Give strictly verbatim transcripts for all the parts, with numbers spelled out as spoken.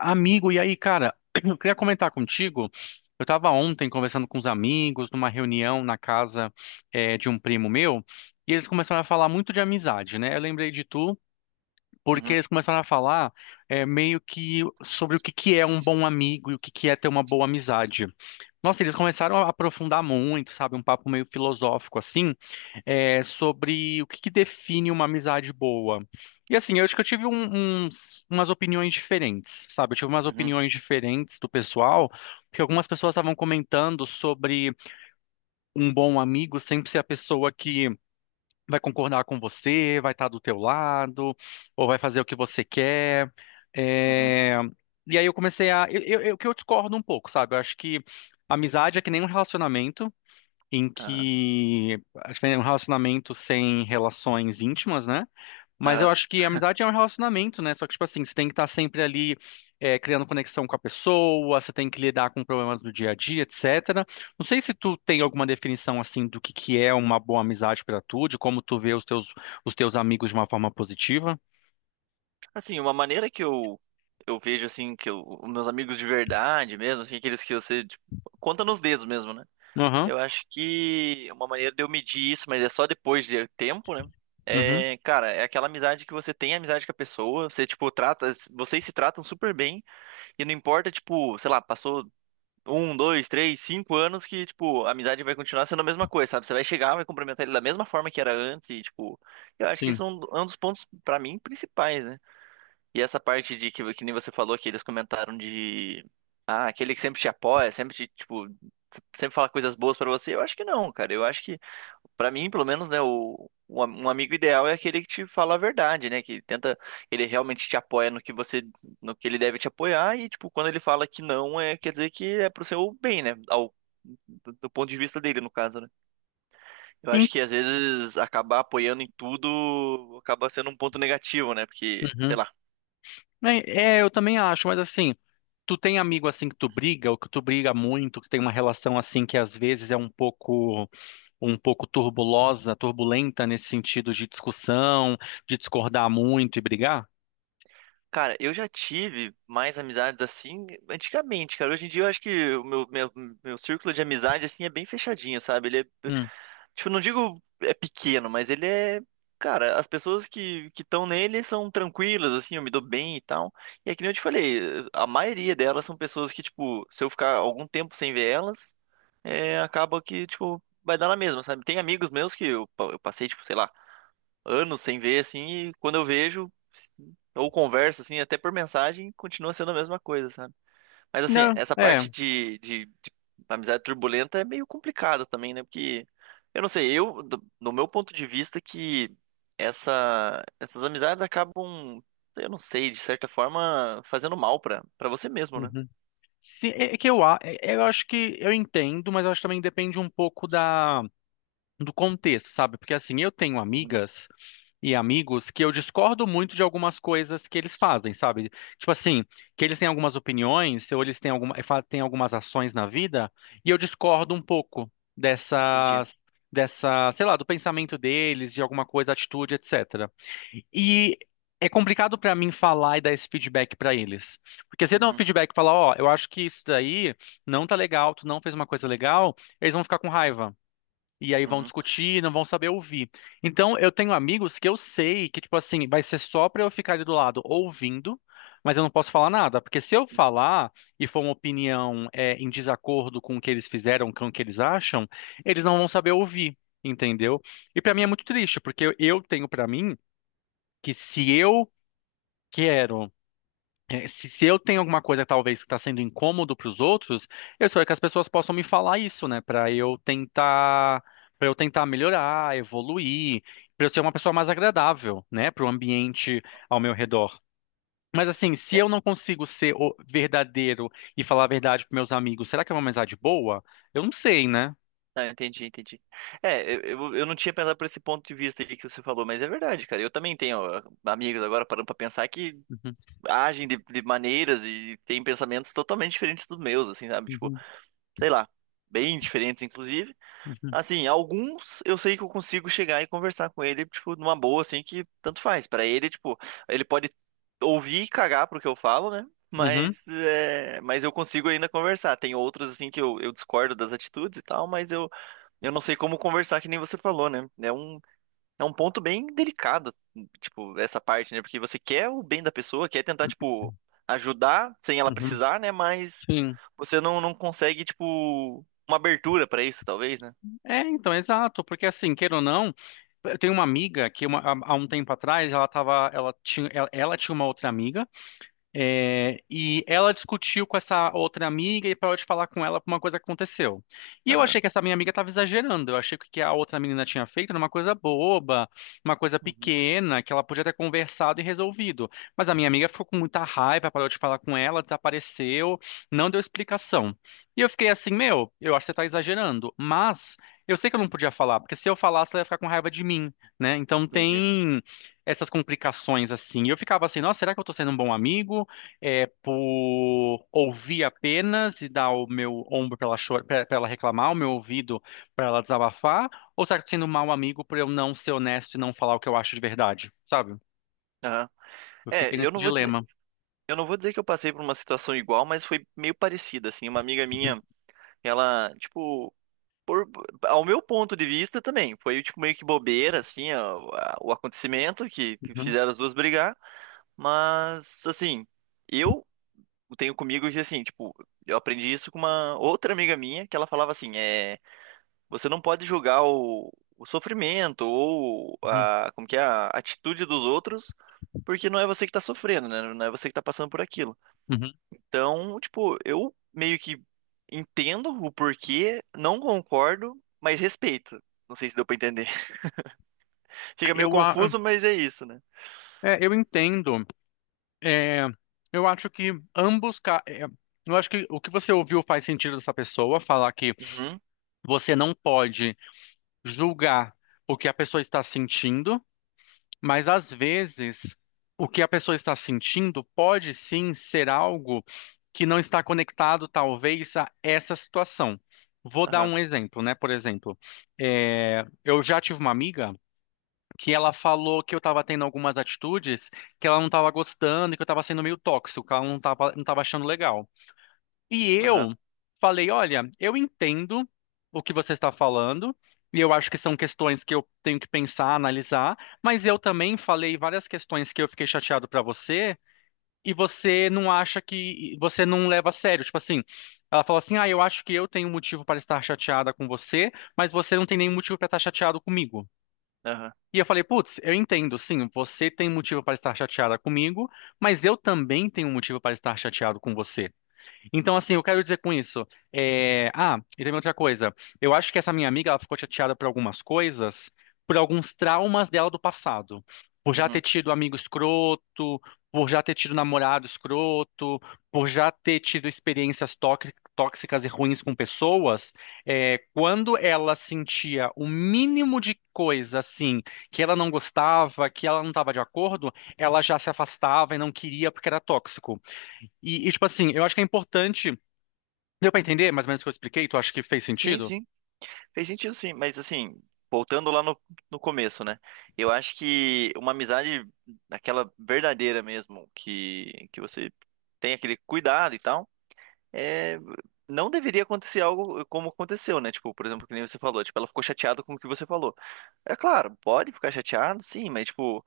Amigo, e aí, cara, eu queria comentar contigo. Eu tava ontem conversando com uns amigos, numa reunião na casa eh, de um primo meu, e eles começaram a falar muito de amizade, né? Eu lembrei de tu, porque Uhum, eles começaram a falar, eh, meio que sobre o que que é um bom amigo e o que que é ter uma boa amizade. Nossa, eles começaram a aprofundar muito, sabe? Um papo meio filosófico assim, é, sobre o que que define uma amizade boa. E assim, eu acho que eu tive um- uns- umas opiniões diferentes, sabe? Eu tive umas uhum, opiniões diferentes do pessoal, porque algumas pessoas estavam comentando sobre um bom amigo sempre ser a pessoa que vai concordar com você, vai estar do teu lado, ou vai fazer o que você quer. uhum. É. E aí eu comecei a. eu- eu- eu- que eu discordo um pouco, sabe? Eu acho que amizade é que nem um relacionamento, em Aham, que acho que é um relacionamento sem relações íntimas, né? Mas eu aham. acho que a amizade é um relacionamento, né? Só que, tipo assim, você tem que estar sempre ali, é, criando conexão com a pessoa, você tem que lidar com problemas do dia a dia, etcétera. Não sei se tu tem alguma definição, assim, do que que é uma boa amizade pra tu, de como tu vê os teus, os teus amigos de uma forma positiva. Assim, uma maneira que eu, eu vejo, assim, que eu, os meus amigos de verdade mesmo, assim, aqueles que você, tipo, conta nos dedos mesmo, né? Aham, Eu acho que uma maneira de eu medir isso, mas é só depois de tempo, né? uhum, É, cara, é aquela amizade que você tem amizade com a pessoa, você, tipo, trata, vocês se tratam super bem, e não importa, tipo, sei lá, passou um, dois, três, cinco anos que, tipo, a amizade vai continuar sendo a mesma coisa, sabe? Você vai chegar, vai cumprimentar ele da mesma forma que era antes e, tipo, eu acho que sim. isso é um, é um dos pontos, pra mim, principais, né? E essa parte de que, que nem você falou que eles comentaram de. Ah, aquele que sempre te apoia, sempre te, tipo, sempre fala coisas boas pra você. Eu acho que não, cara. Eu acho que, pra mim, pelo menos, né, o, o am- um amigo ideal é aquele que te fala a verdade, né? Que tenta, ele realmente te apoia no que você, no que ele deve te apoiar e, tipo, quando ele fala que não, é, quer dizer que é pro seu bem, né? Ao, do, do ponto de vista dele, no caso, né? Eu acho que às vezes acabar apoiando em tudo acaba sendo um ponto negativo, né? Porque, sei Sim. lá, É, é, eu também acho, mas assim, tu tem amigo assim que tu briga, ou que tu briga muito, que tem uma relação assim que às vezes é um pouco, um pouco turbulosa, turbulenta nesse sentido de discussão, de discordar muito e brigar? cara, eu já tive mais amizades assim antigamente, cara. Hoje em dia eu acho que o meu, meu, meu círculo de amizade assim é bem fechadinho, sabe? Ele é, Hum. tipo, não digo é pequeno, mas ele é, cara, as pessoas que que estão nele são tranquilas assim, eu me dou bem e tal. E é que nem eu te falei, a maioria delas são pessoas que, tipo, se eu ficar algum tempo sem ver elas, é, acaba que, tipo, vai dar na mesma, sabe? Tem amigos meus que eu, pa- eu passei, tipo, sei lá, anos sem ver, assim, e quando eu vejo, ou converso, assim, até por mensagem, continua sendo a mesma coisa, sabe? Mas, assim, Não, essa parte é. de, de, de amizade turbulenta é meio complicada também, né? Porque, eu não sei, eu, do, do meu ponto de vista, que essa, essas amizades acabam, eu não sei, de certa forma, fazendo mal pra, pra você mesmo, né? Uhum. Se- é é que eu, a- é- eu acho que eu entendo, mas eu acho que também depende um pouco da do contexto, sabe? Porque assim, eu tenho Uhum, amigas e amigos que eu discordo muito de algumas coisas que eles fazem, sabe? Tipo assim, que eles têm algumas opiniões, ou eles têm alguma, fa- têm algumas ações na vida, e eu discordo um pouco entendi. dessa dessa, sei lá, do pensamento deles, de alguma coisa, atitude, etcétera. E é complicado pra mim falar e dar esse feedback pra eles. Porque se eu der um Uhum, feedback e falar, ó, eu acho que isso daí não tá legal, tu não fez uma coisa legal, eles vão ficar com raiva. E aí vão uhum, discutir, não vão saber ouvir. Então, eu tenho amigos que eu sei que, tipo assim, vai ser só pra eu ficar ali do lado ouvindo, mas eu não posso falar nada. Porque se eu falar e for uma opinião, é, em desacordo com o que eles fizeram, com o que eles acham, eles não vão saber ouvir, entendeu? E pra mim é uhum, muito triste, porque eu eu tenho pra mim que se eu quero. É. Se, se eu tenho alguma coisa talvez que está sendo incômodo para os outros, eu espero que as pessoas possam me falar isso, né? Para eu tentar, para eu tentar melhorar, evoluir, para eu ser uma pessoa mais agradável, né? Para o ambiente ao uhum. meu redor. Mas assim, se eu não consigo ser o verdadeiro e falar a verdade para meus amigos, será que é uma amizade boa? Eu não sei, né? Ah, entendi, entendi. É, eu, eu eu não tinha pensado por esse ponto de vista aí que você falou, mas é verdade, cara. Eu também tenho ó, amigos agora parando pra pensar que Uhum, agem de, de maneiras e têm pensamentos totalmente diferentes dos meus, assim, sabe? Tipo, uhum, sei lá, bem diferentes, inclusive. Assim, alguns eu sei que eu consigo chegar e conversar com ele, tipo, numa boa, assim, que tanto faz. Pra ele, tipo, ele pode ouvir e cagar pro que eu falo, né? uhum, uhum, Mas, é, mas eu consigo ainda conversar. Tem outros, assim, que eu, eu discordo das atitudes e tal, mas eu eu não sei como conversar, que nem você falou, né? É um, é um ponto bem delicado, tipo, essa parte, né? Porque você quer o bem da pessoa, quer tentar, tipo, ajudar sem ela uhum, precisar, né? Mas sim. você não, não consegue, tipo, uma abertura pra isso, talvez, né? É, então, exato, porque assim, queira ou não, eu tenho uma amiga que uma- há há um tempo atrás ela tava, ela tinha, ela, ela tinha uma outra amiga, é, e ela discutiu com essa outra amiga e parou de falar com ela por uma coisa que aconteceu. E eu Aham. achei que essa minha amiga estava exagerando. Eu achei que o que a outra menina tinha feito era uma coisa boba, uma coisa Uhum, pequena, que ela podia ter conversado e resolvido. Mas a minha amiga ficou com muita raiva, parou de falar com ela, desapareceu, não deu explicação. E eu fiquei assim, meu, eu acho que você está exagerando. Mas eu sei que eu não podia falar, porque se eu falasse, ela ia ficar com raiva de mim, né? Então entendi. tem essas complicações assim. E eu ficava assim, nossa, será que eu tô sendo um bom amigo? É por ouvir apenas e dar o meu ombro para ela chorar, para ela reclamar, o meu ouvido para ela desabafar, ou será que eu tô sendo um mau amigo por eu não ser honesto e não falar o que eu acho de verdade, sabe? Aham. Eu É, fiquei eu nesse não vou dizer, dilema. eu não vou dizer que eu passei por uma situação igual, mas foi meio parecida, assim. Uma amiga Uhum, minha, ela, tipo, por- ao meu ponto de vista também, foi tipo meio que bobeira assim, a- a- o acontecimento que, que uhum, fizeram as duas brigar, mas assim, eu tenho comigo que assim, tipo, eu aprendi isso com uma outra amiga minha, que ela falava assim, é, você não pode julgar o, o sofrimento ou uhum, a, como que é, a atitude dos outros, porque não é você que tá sofrendo, né? Não é você que tá passando por aquilo. uhum. Então, tipo, eu meio que entendo o porquê, não concordo, mas respeito. Não sei se deu pra entender. Fica meio Eu, a- confuso, mas é isso, né? é, eu entendo. É, eu acho que ambos. ca- é, eu acho que o que você ouviu faz sentido dessa pessoa falar que Uhum, você não pode julgar o que a pessoa está sentindo. Mas às vezes, o que a pessoa está sentindo pode sim ser algo que não está conectado, talvez, a essa situação. Vou dar aham, um exemplo, né? Por exemplo, é, eu já tive uma amiga que ela falou que eu estava tendo algumas atitudes que ela não estava gostando, e que eu estava sendo meio tóxico, que ela não estava não estava achando legal. E aham, eu falei, olha, eu entendo o que você está falando, e eu acho que são questões que eu tenho que pensar, analisar, mas eu também falei várias questões que eu fiquei chateado para você, e você não acha que você não leva a sério, tipo assim, ela falou assim: "Ah, eu acho que eu tenho um motivo para estar chateada com você, mas você não tem nenhum motivo para estar chateado comigo". aham, E eu falei, putz, eu entendo, sim, você tem motivo para estar chateada comigo, mas eu também tenho um motivo para estar chateado com você. Então, assim, eu quero dizer com isso. é, Ah, e também outra coisa. Eu acho que essa minha amiga, ela ficou chateada por algumas coisas, por alguns traumas dela do passado. Por já ter uhum. tido amigo escroto, por já ter tido namorado escroto, por já ter tido experiências tóxi- tóxicas e ruins com pessoas. é, Quando ela sentia o mínimo de coisa, assim, que ela não gostava, que ela não estava de acordo, ela já se afastava e não queria porque era tóxico. E, e, tipo assim, eu acho que é importante. Deu pra entender mais ou menos o que eu expliquei? Tu acha que fez Sim, sentido? sim. Fez sentido, sim. Mas, assim, voltando lá no, no começo, né? Eu acho que uma amizade, aquela verdadeira mesmo, que, que você tem aquele cuidado e tal. É, não deveria acontecer algo como aconteceu, né? Tipo, por exemplo, que nem você falou, tipo, ela ficou chateada com o que você falou. É claro, pode ficar chateado, sim, mas tipo,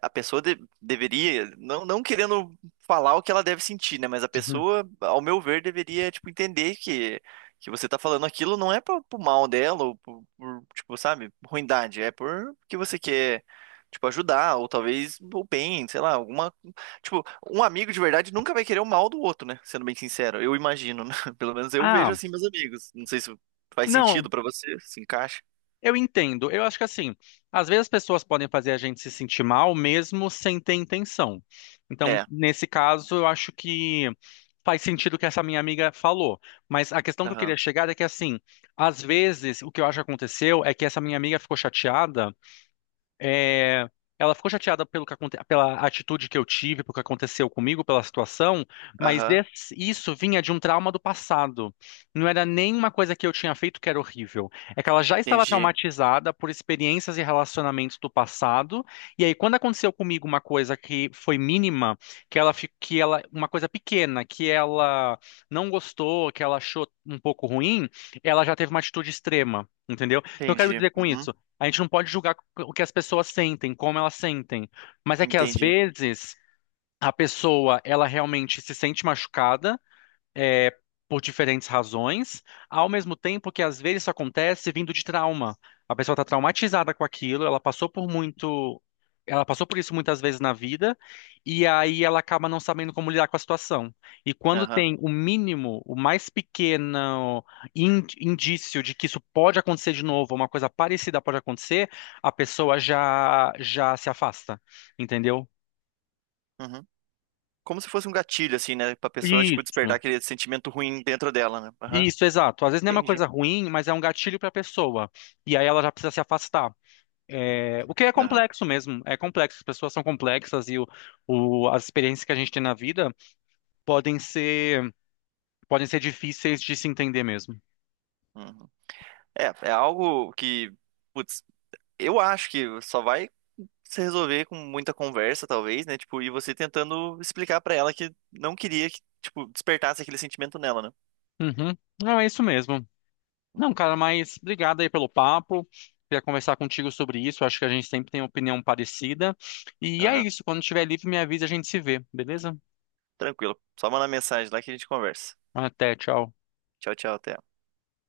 a pessoa de- deveria, não, não querendo falar o que ela deve sentir, né? Mas a Uhum. pessoa, ao meu ver, deveria, tipo, entender que, que você tá falando aquilo não é pro, pro mal dela, ou por, por, tipo, sabe, ruindade, é por que você quer, tipo, ajudar, ou talvez o bem, sei lá, alguma. Tipo, um amigo de verdade nunca vai querer o mal do outro, né? Sendo bem sincero, eu imagino, né? Pelo menos eu Ah, vejo assim, meus amigos. Não sei se faz não, sentido pra você, se encaixa. eu entendo. Eu acho que assim, às vezes as pessoas podem fazer a gente se sentir mal mesmo sem ter intenção. Então, É, nesse caso, eu acho que faz sentido o que essa minha amiga falou. Mas a questão que eu queria aham, chegar é que assim, às vezes o que eu acho que aconteceu é que essa minha amiga ficou chateada. É, ela ficou chateada pelo que aconte... pela atitude que eu tive, pelo que aconteceu comigo, pela situação, mas aham, esse- isso vinha de um trauma do passado. Não era nenhuma coisa que eu tinha feito que era horrível. É que ela já estava entendi, traumatizada por experiências e relacionamentos do passado, e aí quando aconteceu comigo uma coisa que foi mínima, que ela fi- que ela uma coisa pequena, que ela não gostou, que ela achou um pouco ruim, ela já teve uma atitude extrema. Entendeu? Então, eu quero entendi, dizer com uhum, isso. A gente não pode julgar o que as pessoas sentem, como elas sentem. Mas é que às entendi. vezes a pessoa, ela realmente se sente machucada, é, por diferentes razões, ao mesmo tempo que às vezes isso acontece vindo de trauma. A pessoa está traumatizada com aquilo, ela passou por muito, ela passou por isso muitas vezes na vida, e aí ela acaba não sabendo como lidar com a situação. E quando Aham. tem o mínimo, o mais pequeno in- indício de que isso pode acontecer de novo, uma coisa parecida pode acontecer, a pessoa já já se afasta, entendeu? Uhum. Como se fosse um gatilho, assim, né? Pra pessoa, tipo, despertar Isso. aquele sentimento ruim dentro dela, né? Aham. Isso, exato. Às vezes nem é uma Entendi. coisa ruim, mas é um gatilho para a pessoa. E aí ela já precisa se afastar. É, o que é Aham. complexo mesmo, é complexo. As pessoas são complexas e o, o- as experiências que a gente tem na vida podem ser, podem ser difíceis de se entender mesmo. Uhum. É, é algo que, putz, eu acho que só vai se resolver com muita conversa, talvez, né? Tipo, e você tentando explicar pra ela que não queria que, tipo, despertasse aquele sentimento nela, né? Uhum. Não, é isso mesmo. Não, cara, mas obrigado aí pelo papo. Queria conversar contigo sobre isso. Acho que a gente sempre tem opinião parecida. E é Aham. isso. Quando estiver livre, me avisa, a gente se vê, beleza? Tranquilo. Só mandar mensagem lá que a gente conversa. Até, tchau. Tchau, tchau, até.